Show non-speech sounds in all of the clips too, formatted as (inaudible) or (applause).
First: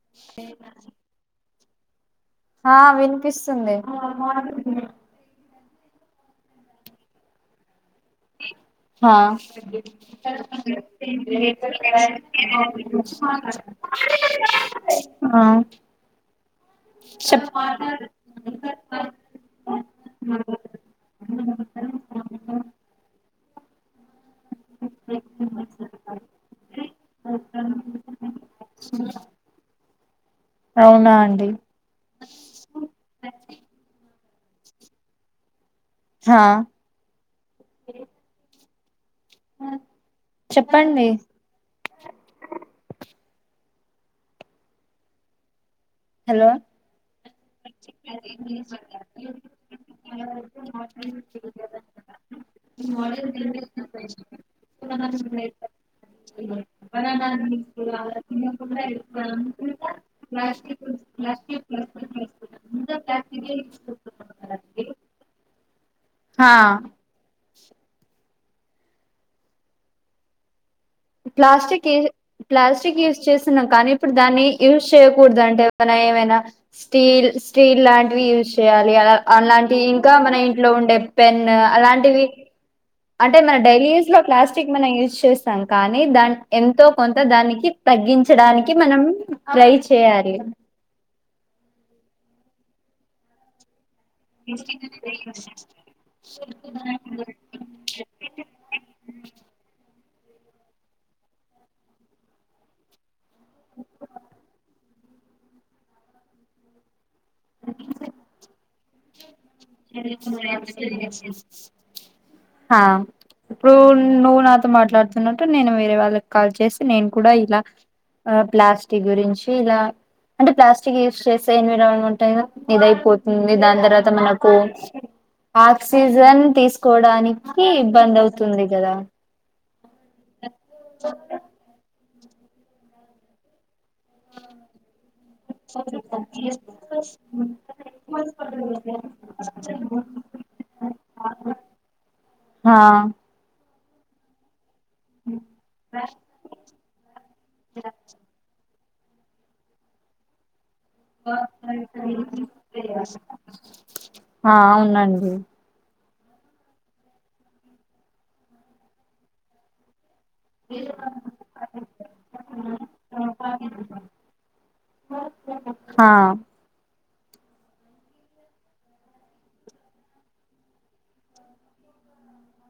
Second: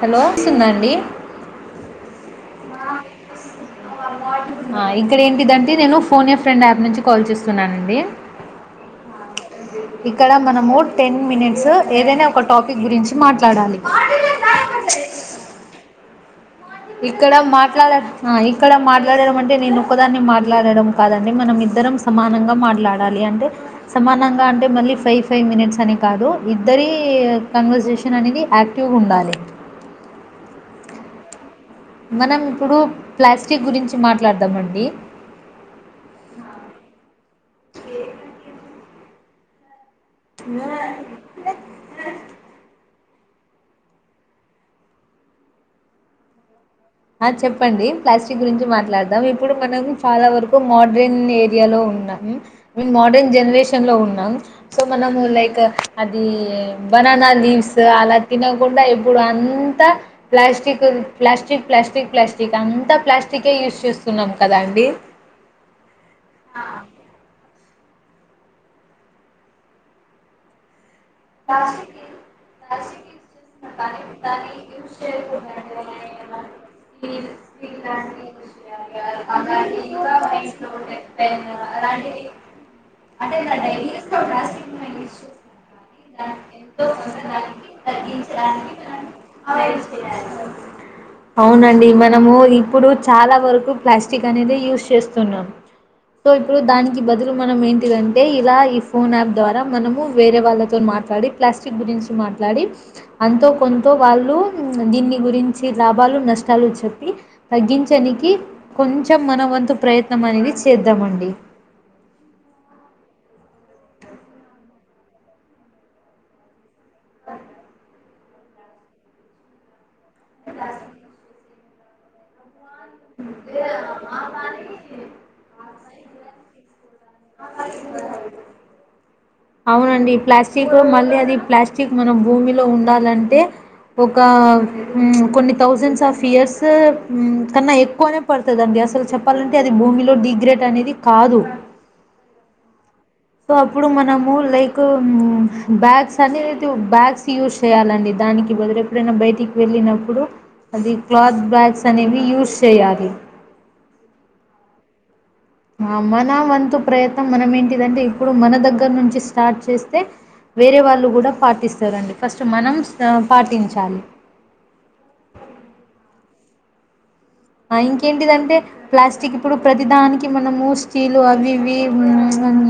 Hello సున్నా అండి ఆ వినిపిస్తుంది ఇ నేను ఫోన్ ఏ ఫ్రండ్ యాప్ నుంచి కాల్ చేస్తున్నాను. అండి హా ఇక్కడ మనము టెన్ మినిట్స్ ఏదైనా ఒక టాపిక్ గురించి మాట్లాడాలి ఆ ఇక్కడ చెప్ మాట్లాడ ఇక్కడ మాట్లాడడం. అంటే నేను ఒకదాన్ని మాట్లాడడం కాదండి. మనం ఇద్దరం సమానంగా మాట్లాడాలి. అంటే సమానం గా అంటే మళ్ళీ ఫైవ్ ఫైవ్ మినిట్స్ అని కాదు. ఇద్దరి కన్వర్సేషన్ అనేది యాక్టివ్గా ఉండాలి. ఏం మనం ఇప్పుడు ప్లాస్టిక్ గురించి మాట్ లాడద్దామండి. హా ఆ హలో ఆ చెప్పండి ప్లాస్టిక్ గురించి మాట్లాడదాం ఇప్పుడు మనం చాలా వరకు మోడ్రన్ ఏరియాలో ఉన్నాం. మేం మోడ్రన్ జనరేషన్ లో ఉన్నాం. సో మనము లైక్ అది బనానా లీవ్స్ అలా తినకుండా ఇప్పుడు అంతా ప్లాస్టిక్ ప్లాస్టక్ ప్లాస్టిక్ ప్లాస్టిక్ అంతా ప్లాస్టికే యూస్ చేస్తున్నాం. కదా అండి హా ప్లాస్టిక్ ప్లాస్టిక్ యూస్ చేస్తున్నం. కానీ ఇప్పుడు దాన్ని యూజ్ చేయకూడదు. అంటే మన ఏమైనా స్టీల్ స్టీల్ లాంటివి యూజ్ చేయాలి. అ అలాంటివి ఇంకా మన ఇంట్లో ఉండే పెన్ అలాంటివి. అంటే మన డైలీ యూస్ లో ప్లాస్టిక్ మనం యూజ్ చేస్తాం. కానీ ఎంతో కొంత దానికి తగ్గించడానికి మనం ట్రై చేయాలి. అవునండి మనము ఇప్పుడు చాలా వరకు ప్లాస్టిక్ అనేది యూస్ చేస్తున్నాం. సో ఇప్పుడు దానికి బదులు మనం ఏంటిదంటే ఇలా ఈ ఫోన్ యాప్ ద్వారా మనము వేరే వాళ్ళతో మాట్ ట్లాడి ప్లాస్టిక్ గురించి మాట్లాడి అంతో కొంతో వాళ్ళు దీన్ని గురించి లాభాలు నష్టాలు చెప్పి తగ్గించనికి కొంచెం మన వంతు ప్రయత్నం అనేది చేద్దామండి. ఆ ఇప్పుడు నువ్వు నాతో మాట్లాడుతున్నట్టు నేను వేరే వాళ్ళకి కాల్ చేసి నేను కూడా ఇలా ఆ ప్లాస్టిక్ గురించి ఇలా అంటే ప్లాస్టిక్ యూస్ చేసి ఎన్విరాల్మెంట్ ట్ ఇదయిపోతుంది. దాని తర్వాత మనకు ఆక్సిజన్ తీస్ కోవడానికి ఇబ్బంది అవుతుంది. గాదా అవునండి ప్లాస్ చీపురు మళ్ళీ అది ప్లాస్టిక్ మనం భూమిలో ఉండాలంటే ఒక కొన్ని థౌజండ్స్ ఆఫ్ ఇయర్స్ కన్నా ఎక్కువనే పడుతుందిండి అసలు చెప్పాలంటే అది భూమిలో డిగ్రేట్ అనేది కాదు హా సో అప్పుడు మనము లైక్ బ్యాగ్స్ అనేది బ్యాగ్స్ యూస్ చేయాలండి దానికి వదిలే ఎప్పుడైనా బయటికి వెళ్ళినప్పుడు అది క్లాత్ బ్యాగ్స్ అనేవి యూజ్ చేయాలి ఆ అవునండి ఉమ్ ఆ, మన వంతు ప్రయత్నం మనం ఏంటిదంటే ఇప్పుడు మన దగ్గర నుంచి స్టార్ట్ చేస్తే వేరే వాళ్ళు కూడా పాటిస్తారండి ఫస్ట్ మనం పాటించాలి ఆ ఇంకేంటిదంటే ప్లాస్టిక్ ఇప్పుడు ప్రతిదానికి మనము స్టీలు అవి ఇవి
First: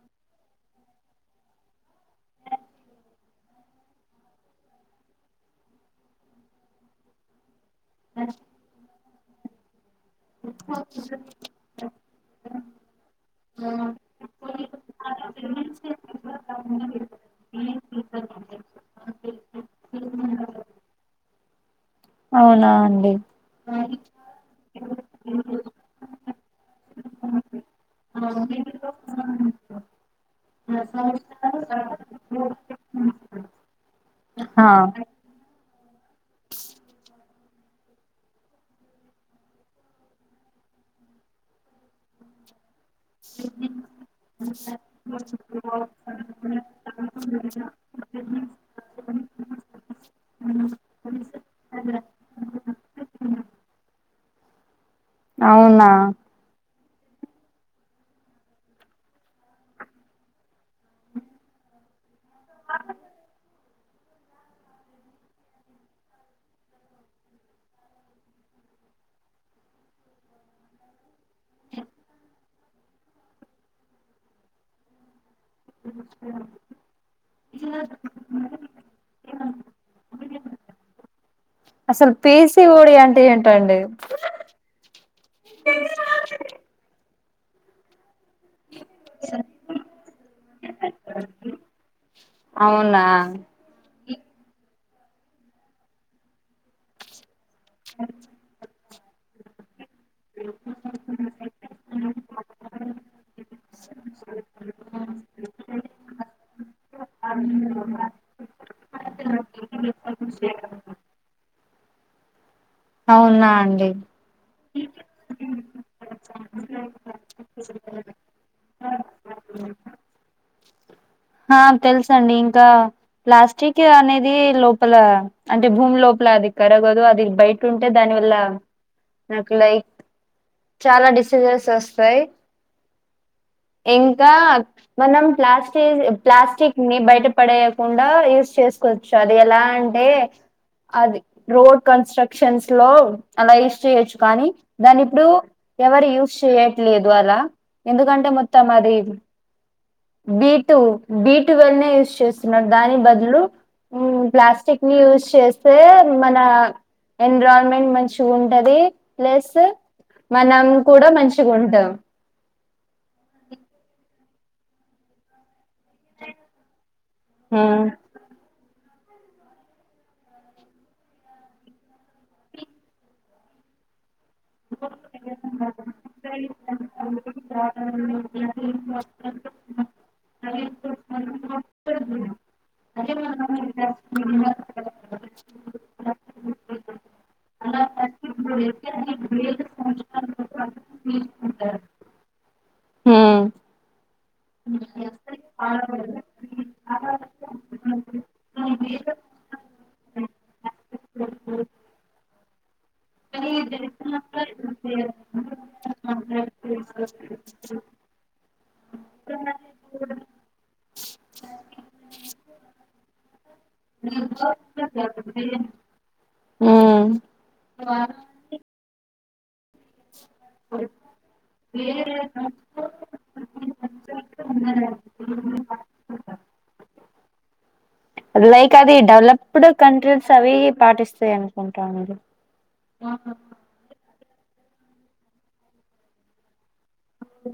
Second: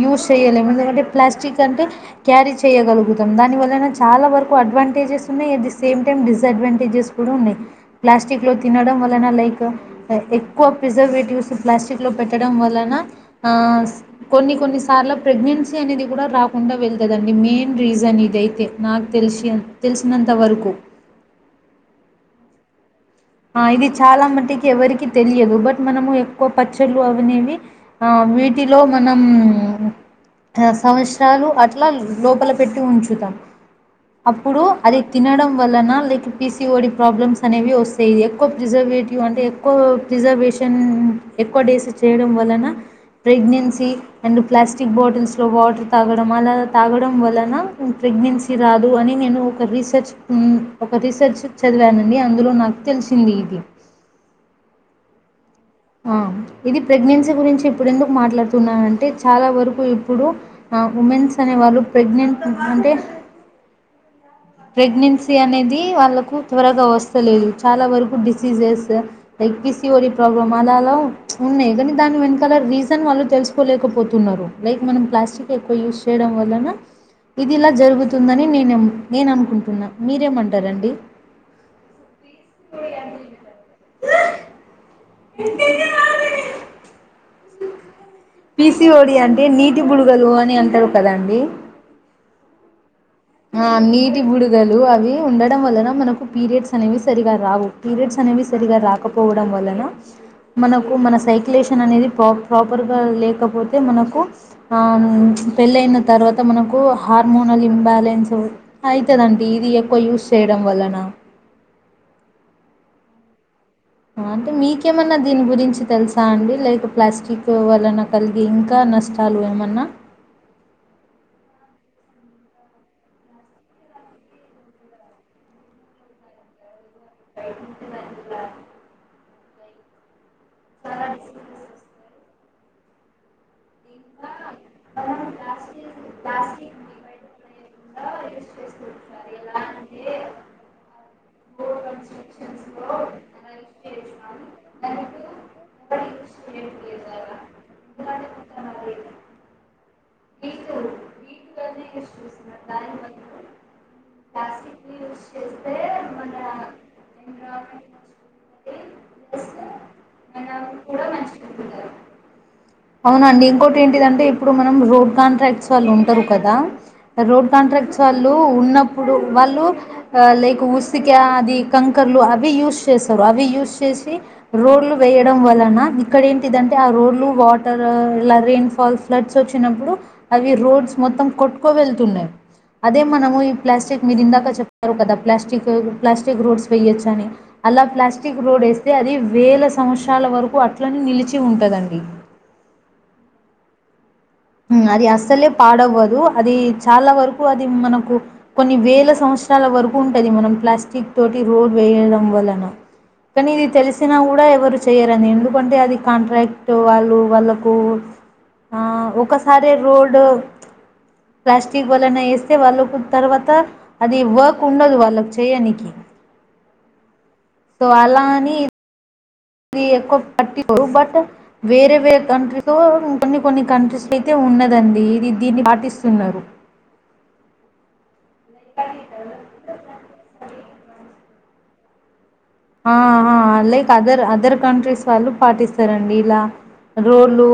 యూస్ చేయలేము ఎందుకంటే ఇక్కంటిదంటే ప్లాస్టిక్ ఇప్పుడు ప్రతిదానికి మనము స్టీల్ అవి ఇవి ప్లాస్టిక్ అంటే క్యారీ చేయగలుగుతాం దాని వలన చాలా వరకు అడ్వాంటేజెస్ ఉన్నాయి at the same time dis advantages కూడా ఉన్నాయి ప్లాస్టిక్ లో తినడం న లైక్ కా ఎక్కువ ప్రిజర్వేటివ్స్ ప్లాస్టిక్ లో పెట్టడం వలన కొన్ని కొన్ని సార్లు ప్రెగ్నెన్సీ అనేది కూడా రాకుండా వెళ్తుందిండి మెయిన్ రీజన్ ఇదయితే నాకు తెలిసి తెలిసినంత వరకు అవునా అండి ఆ ఇది చాలా మటుకు ఎవరికి తెలియదు బట్ మనము ఎక్కువ పచ్చళ్ళు అవనేవి వీటిలో మనం సంవత్సరాలు అట్లా లోపల పెట్టి ఉంచుతాం అప్పుడు ఆ అది తినడం వలన లైక్ పీసీఓడి ప్రాబ్లమ్స్ అనేవి వస్తాయి ఇది ఎక్కువ ప్రిజర్వేటివ్ అంటే ఎక్కువ ప్రిజర్వేషన్ ఎక్కువ డిసెస్ చేయడం వలన ప్రెగ్నెన్సీ అండ్ ప్లాస్టిక్ బాటిల్స్లో వాటర్ తాగడం అలా తాగడం వలన ప్రెగ్నెన్సీ రాదు అని నేను ఒక రీసెర్చ్ ఒక రీసెర్చ్ చదివానండి అందులో నాకు తెలిసింది ఇది అవునా ఆ! ఇది ప్రెగ్నెన్సీ గురించి ఇప్పుడుెందుకు మాట్లాడుతున్నంటే చాలా వరకు ఇప్పుడు ఉమెన్స్ అనే వాలు ప్రెగ్నెంట్ అంటే ప్రెగ్నెన్సీ అనేది వాళ్కు త్వరగా వస్తలేదు చాలా వరకు డిసీజెస్ లైక్ పిసిఓడి ప్రాబ్ల మాదలో ఉన్నె కనీ దాన్ని వె కల రీజన్ వాళ్ళు తెలుసుకోలేకపోతున్నారు లైక్ మనం ప్లాస్టిక్ ఎక్కువ యూజ చేయడం వలన ఇది ఇలా జరుగుతుందని నేను నేను అనుకుంటున్నా మీరేమంటారంండి అసలు పీసి ఓడి అంటే ఏంటండి (unintelligible) పీసి ఓడి అంటే నీటి బుడుగలు అని అంటారు కదా అండి అవునా ఆ నీట్ టి బుడుగలు అవి ఉండడం వలన మనకు పీరియడ్స్ అనేవి సరిగా రావు పీరియడ్స్ అనేవి సరిగా రా పోవడం వలన మనకు మన సైక్లేషన్ అనేది ప్రిపేర్ గా లేకపోతే మనకు ఆ పెళ్ళి అయిన తర్వాత మనకు హార్మోనల్ ఇన్బాలెన్స్ అయ్యితదండి ఇది ఎక్కువ యూస చేయడం వలన అవునాండి అంటే మీకేమన్నా దీని గురించి తెలుసా అండి లైక్ ప్లాస్టిక్ వలన కలిగే ఇంకా నష్టాలు ఏమన్నా తెలుస అండి ఇంకా ప్లాస్టిక్ అనేది లోపల అంటే భూమి లోపల అది కరగదు అది బయట టే దాని వల్ల నాకు లైక్ చాలా డిసజెస్ వస్తాయి ఇంకా మనం ప్లాస్టి ప్లాస్టిక్ ని బయట పడేయకుండా యూస్ చేసుకోవచ్చు అది ఎలా అంటే అది రోడ్ కన్స్ట్ర (unintelligible) లో అలా యూస్ చేయొచ్చు కానీ దాని ఇప్పుడు ఎవరు యూస్ చేయట్లేదు అలా ఎందుకంటే మొత్తం అది బీ టూ బి టూ వల్నే యూజ్ చేస్తున్నారు దాని బదులు ప్లాస్టిక్ ని యూజ్ చేస్తే మన ఎన్విరాన్మెంట్ మంచిగా ఉంటది ప్లస్ మనం కూడా మంచిగా ఉంటాం అవునండి ఇంకోటి ఏంటిదంటే ఇప్పుడు మనం రోడ్ కాంట్రాక్ట్ వాళ్ళు ఉంటారు కదా రోడ్ హ్మ్ కాంట్రాక్ట్స్ వాళ్ళు ఉన్న ఇప్పుడు వాళ్ళు లైక్ (unintelligible) అది కంకర్లు అవి యూస చేస్తారు అవి యూస్ చేసి రోడ్లు వేయడం వలన ఇక్కడ ఏంటిదంటే ఆ రోడ్లు వా (unintelligible) ఫ్లడ్ వచ్చప్పుడు అ రోడ్స్ మొత్తం కొట్కో వెతున్నాయి అదే మన ప్లాస్టి మీరూ ఇందాక చెప్పారు కదా ప్లాస్క్ (unintelligible) వేయచ అని (unintelligible) (unintelligible) స్తే అది వేల సంవత్సర సంవత్సరాలు వరకు అట్లనే నిలిచి ఉంటుదండి హ్మ్ అది అస్సలే పాడవ్వదు అది చాలా వరకు అది మనకు కొన్ని వేల సంవత్సరాల వరకు ఉంటది మనం ప్లాస్టిక్ తోటి రోడ్ వేయడం వలన కానీ ఇది తెలిసినా కూడా ఎవరు చెయరుని ఎందుకంటే అది కాంట్రాక్ట్ వాళ్ళు వాళ్ళకు ఆ ఒకసారి రోడ్ ప్లాస్టిక్ వలన వేస్తే వాళ్ళకు తర్వాత అది వర్క్ ఉండదు వాళ్ళకి చేయనికి మ్మ్ సో, అలా అని ఇది ఎక్కువ (unintelligible) వేరే వేరే కంట్రీస్తో కొన్ని కొన్ని కంట్రీస్ అయితే ఉన్నదండి ఇది దీన్ని పాటిస్తున్నారు లైక్ అది డవలప్డ్ కంట్రీస్ అవి పాటిస్తాయి అనుకుంటాండి ఆ ఆ లైక్ అదర్ అదర్ కంట్రీస్ వాళ్ళు పాటిస్తారండి ఇలా రోడ్లు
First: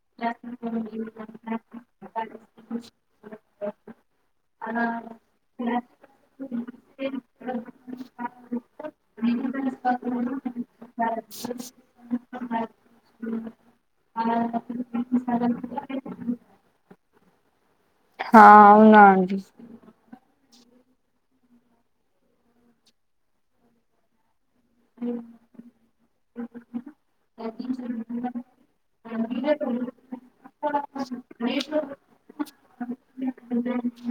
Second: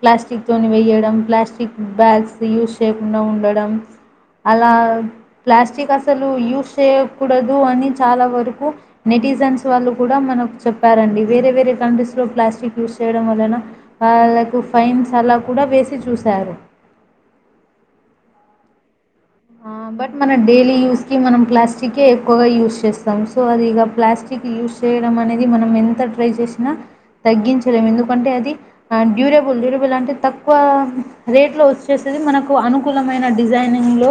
ప్లాస్టిక్ తోని వేయడం ప్లాస్టిక్ బ్యాగ్స్ యూస్ చేయకుండా ఉండడం అలా ప్లాస్టిక్ మీకు అసలు యూస్ చేయకూడదు అని చాలా వరకు నెటిజన్స్ వాళ్ళు కూడా మనకు చెప్పారండి వేరే వేరే కంట్రీస్ లో ప్లాస్టిక్ యూజ చేయడం వలన వాళ్ళకు ఫైన్స్ అలా కూడా వేసి చూసారు ఆ అవునా అం బ (inaudible) బట్ మన డైలీ యూజ్ కి మనం ప్లాస్టిక్ే ఎక్కువగా యూజ్ చేస్తాం సో అదిక ప్లాస్టిక్ యూస్ చేయడం అనేది మనం ఎంత ట్రై చేసినా తగ్గించలేము ఎందుకంటే అది డ్యూరబుల్ డ్యూరబుల్ అంటే తక్కువ రేట్లో వచ్చేసేది మనకు అనుకూలం (unintelligible) మైన డిజైనింగ్ లో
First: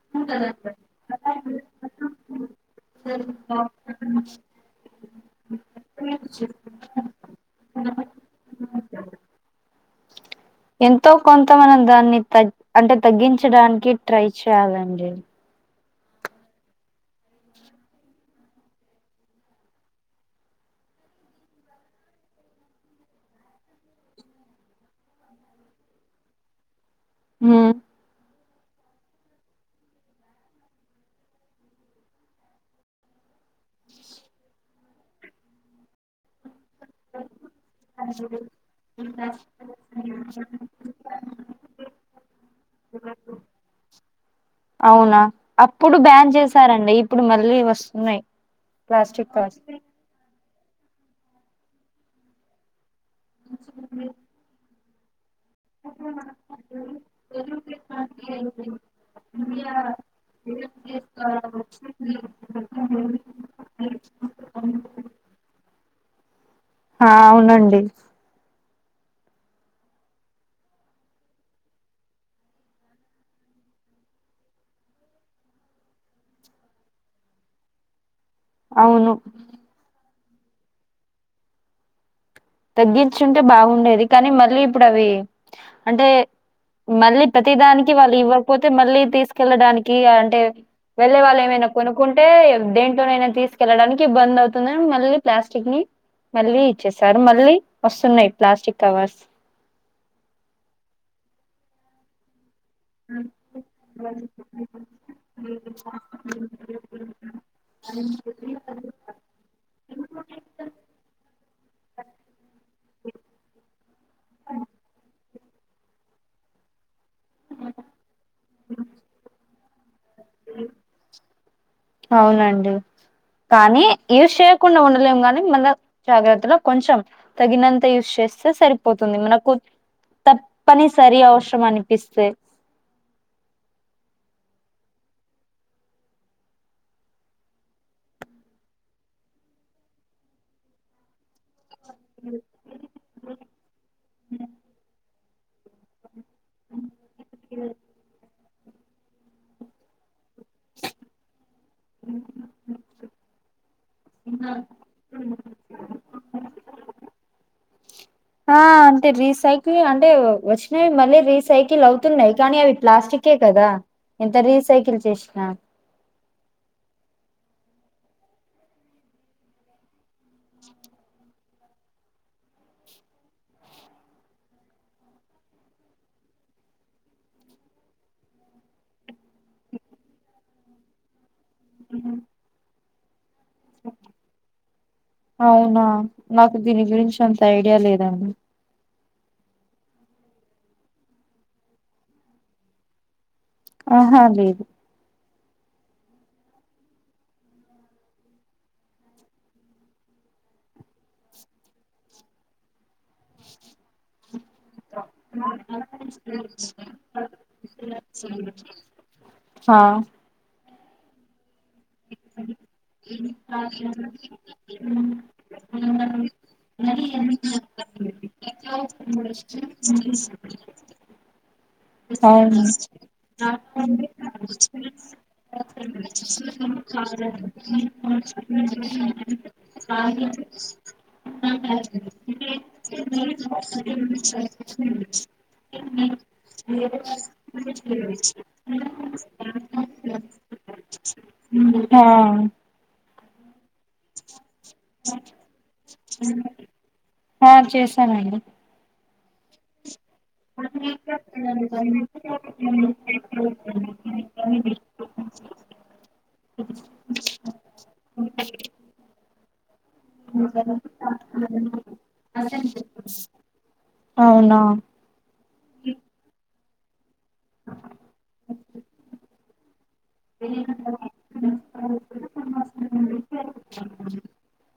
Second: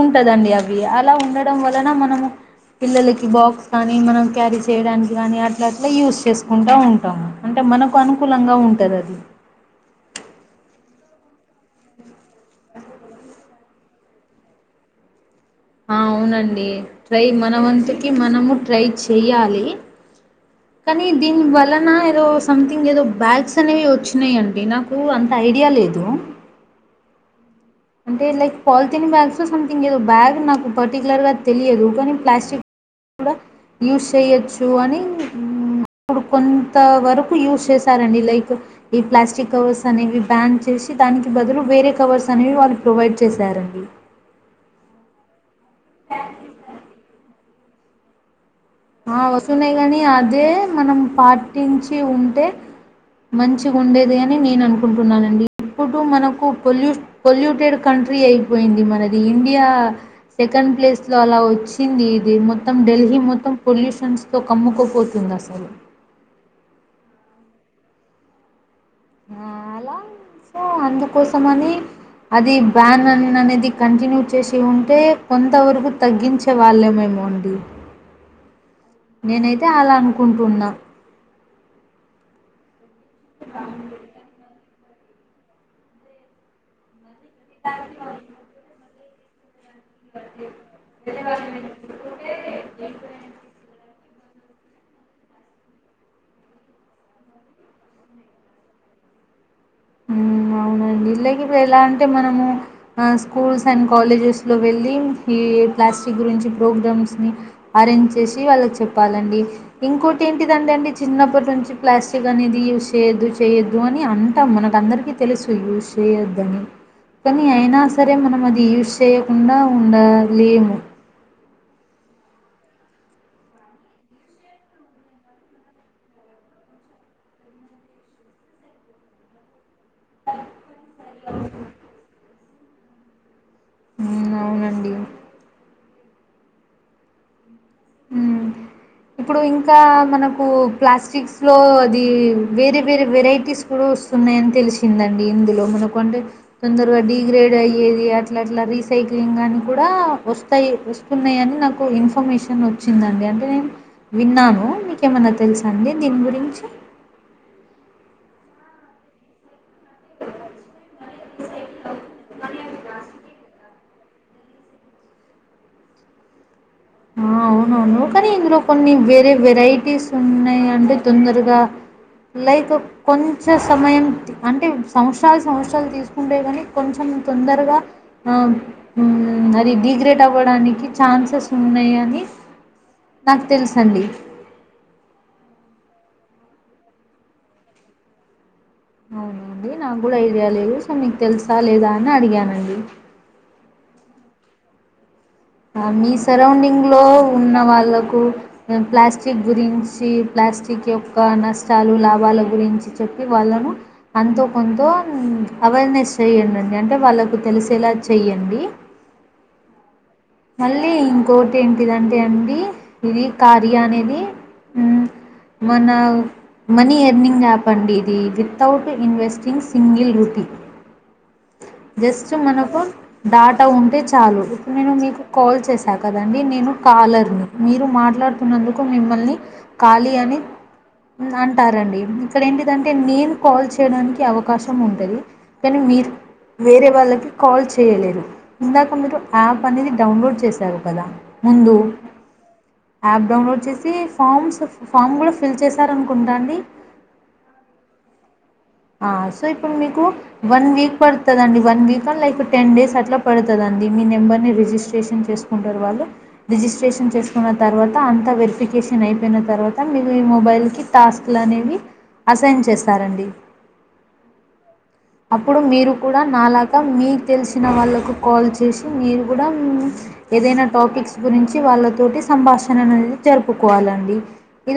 ఉంటదండి అవి లా ఉండడం వలన మనము పిల్లలకి బాక్స్ కానీ మనం క్యారీ చేయడానికి కానీ అట్లా అట్లా యూస్్ చేసుకుంటూ ఉంటాము అంటే మనకు అనుకూలంగా ఉంటుంది అది ఎంతో కొంత మనం దాన్ని తగ్ అంటే తగ్గించడానికి ట్రై చేయ్యాలండి అవునండి ట్రై మన వతుకి మనము ట్రై చెయ్యాలి కానీ దీని వలన ఏదో సంథింగ్ ఏదో బ్యాగ్స్ అనేవి వచ్చినాయిండి నాకు అంత ఐడియా లేదు హ్మ్ అంటే లైక్ పాలిథిన్ బ్యాగ్స్లో సథింగ్ ఏదో బ్యాగ్ నాకు పర్టిక్యలర్గా తెలియదు కానీ ప్లాస్టిక్ కూడా యూస్ చేయచ్చు అని ఇప్పుడు కొన్ని కొ వరకు యూజ్ చేశారండి లైక్ ఈ ప్లాస్టిక్ కవర్స్ అనేవి బ్యాన్ చేసి దానికి బదులు వేరే కవర్స్ అనేవి వాళ్ళ ప్రొవైడ్ చేశారండి అవునా అప్పుడు బ్యాన్ చేశారండి ఇప్పుడు మళ్ళీ లే వస్తున్నాయి ఆ ప్లాస్టిక్ కవర్స్ వసూన్నాయి కానీ అది అదే మనం పాటించి ఉంటే మంచిగ ఉండేది అని నేను అనుకు కుంటున్నాదండి ఇప్పుడు మనకు పొల్యూ పొల్యూటెడ్ కంట్రీ అయిపోయింది మనది ఇండియా సెకండ్ ప్లేస్లో అలా వచ్చింది ఇది మొత్తం ఢిల్లీ మొత్తం పొల్యూషన్స్ తో కమ్కుకుపోతుంది అసలు ఆ అవునండి అలా సో అందుకోసమని అది బ్యాన్ అని అనేది కంటిన్యూ చేసి ఉంటే కొంతవరకు తగ్గించే వాళ్ళేమేమో అండి అవును నేనైతే అాల అనుకు కుంటున్నా తగ్గించుంటే బాగుండేది కానీ మళ్ళీ ఇప్పుడు అవి అంటే మళ్ళీ ప్రతి దానికి వాళ్ళు ఇవ్వకపోతే మళ్ళీ తీసుకెళ్లడాని కీ అంటే వెళ్ళే వాళ్ళ ఏమైనా కొనుక్కుంటే దేంట్లోనైనా తీసుకెళ్ళడానికి బంద్ అవుతుంది మళ్ళీ ప్లాస్టిక్ ని మళ్ళీ ఇచ్చేసారు మళ్ళీ వస్తున్నాయ్ ప్లాస్టిక్ కవర్స్ ఊ అవునండి (unintelligible) ఎలా అంటే మనము ఆ స్కూల్స్ అండ్ కాలేజెస్లో వెళ్ళి ఈ ప్లాస్టిక్ గురించి ప్రోగ్రామ్స్ని అరేంజ్ చేసి వాళ్ళకి చెప్పాలండి ఇంకోటి ఏంటిదంటే అండి చిన్నప్పటి నుంచి ప్లాస్టిక్ అనేది యూజ్ చేయొద్దు చేయొద్దు అని అన్ మనకు అందరికీ తెలుసు యూస్ చేయొద్దని కానీ అయినా సరే మనం అది యూజ్ చేయకుండా ఉండాలేమో అవునండి కానీ యూస్ చేయకుండా ఉండలేము కానీ మన జాగ్రత్తలో కొంచెం తగినంత యూజ్ చేస్తే సరిపోతుంది మనకు తప్పని సరి అవసరం అనిపిస్తే హ్మ్ అవునండి. ఉమ్ ఇప్పుడు ఇంకా మనకు ప్లాస్టిక్స్ ఫలో అది వేరే వేరే వెరైటీస్ కూడా వస్తున్నాయని తెలిసిందండి ఇందులో మనకు అంటే తొందరగా డిగ్రేడ్ అయ్యేది అట్లా ఇలా రీసైక్లింగ్ అని కూడా వస్తు తయి వస్తున్నాయి అని నాకు ఇన్ఫర్మేషన్ వచ్చిందండి అ ఏం విన్నాను మీకేమన్నా తెలుసా అండి దీని గురించి ఆ అంతే రీసైక్ కిల్‌ అంటే వచ్చినవి మళ్ళీ రీసైకిల్ అవుతున్నాయ్ కానీ అవి ప్లాస్టికే కదా ఎంత రీసైకిల్ చేసిన ఓ అవునవును కానీ ఇందులో కొన్ని వేరే వెరైటీస్ ఉన్నాయి అంటే తొందరగా లైక్ కొంచె సమయం అంటే సంవత్సరాలు సంవత్సరాలు తీసుకుంటే కానీ కొంచెం తొందరగా అది డిగ్రేట్ అవు ప్పడానికి ఛాన్సెస్ ఉన్నయని నాకు తెలుసండి అవునా నాకు దీని గురించి అంత ఐడియా లేదండి అవునండి నాకు కూడా ఐడియా లేదు సో మీకు తెలుసా లేదా అని అడిగానండి ఆహా లేదు ఆ మీ సరౌండింగ్లో ఉన్న వాళ్ళకు ప్లాస్టిక్ గురించి ప్లాస్టిక్ యొక్క నష్టాలు లాభాల గురించి చెప్పి వాళ్ళను అంతో కొంతో అవేర్నెస్ చేయండండి అంటే వాళ్ళకు తెలిసేలా చేయండి హా మళ్ళీ ఇంకోటి ఏంటిదంటే అండి ఇది కారియా అనేది మన మనీ ఎర్నింగ్ యాప్ అండి ఇది వితౌట్ ఇన్వెస్టింగ్ సింగిల్ రుటీ జస్ట్ అవును మనకు డాటా ఉంటే చాలు ఇప్పుడు నేను మీకు కాల్ చేశాను కదండి నేను కాలర్ని మీరు మాట్లాడుతున్నందుకు మిమ్మల్ని ళీ అని అంటారండి ఇక్కడ ఏంటిదంటే నేను కాల్ చేయడానికి అవకాశం ఉంటుంది కానీ మీరు వేరే వాళ్ళకి కాల్ చేయలేరు ఇందాక మీరు యాప్ అనేది డౌన్లోడ్ చేశారు కదా ముందు హా యాప్ ౌలోడ్స్ ఫామ్స్ ఫామ్ ఫిల్ చే ఆ చేసానండి ఆ సో ఇప్పుడు మీకు వన్ వీక్ పడుతుందిండి వన్ వీక్ అ లైక్ టెన్ డేస్ అట్లా పడుతుందిండి మీ నెంబర్ని రిజిస్ట్రేషన్ చేసుకుంటారు వాళ్ళు రిజిస్ట్రేషన్ చేసుకున్న తర్వాత అంత వెరిఫికేషన్ అయిపోయిన తర్వాత మీరు ఈ మొబైల్కి టాస్క్లు అనేవి అసైన్ చేస్తారండి అవునా అప్పుడు మీరు కూడా నాలాగు ఎ మీ తెలిసిన వాళ్ళకు కాల్ చేసి మీరు కూడా ఏదైనా టాపిక్స్ గురించి వాళ్ళతోటి సంభాషణ అనేది జరుపుకోవాలండి ఇ